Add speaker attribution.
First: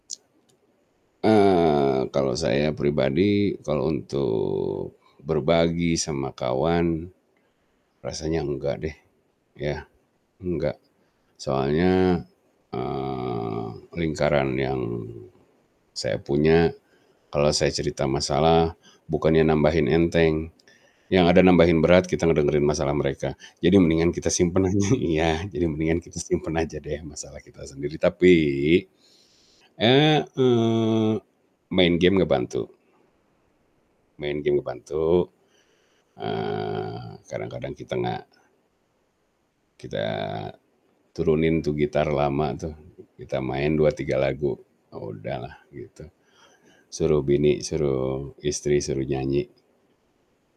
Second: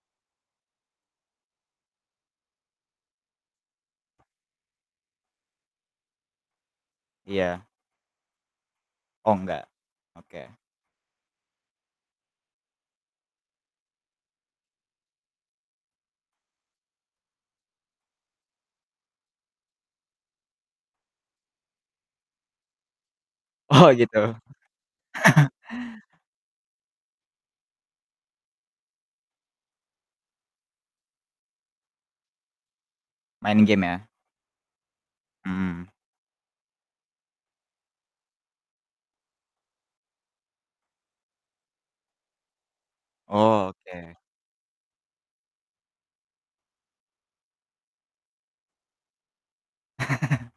Speaker 1: Eee, kalau saya pribadi, kalau untuk berbagi sama kawan
Speaker 2: Iya.
Speaker 1: rasanya enggak deh.
Speaker 2: Oh enggak.
Speaker 1: Ya.
Speaker 2: Oke.
Speaker 1: Enggak. Soalnya, eee, lingkaran yang saya punya, kalau saya cerita masalah, bukannya nambahin enteng, yang ada nambahin berat kita ngedengerin masalah mereka, jadi
Speaker 2: Oh
Speaker 1: mendingan kita
Speaker 2: gitu.
Speaker 1: simpen aja. Iya, jadi mendingan kita simpen aja deh masalah kita sendiri, tapi, eee, mmm, main game ngebantu.
Speaker 2: Main game ya.
Speaker 1: Main game ngebantu,
Speaker 2: Mmm.
Speaker 1: eee, kadang-kadang kita gak kita turunin tuh gitar lama tuh, kita
Speaker 2: Oh
Speaker 1: main 2, 3
Speaker 2: oke.
Speaker 1: lagu, udah lah gitu. Suruh bini, suruh istri suruh nyanyi.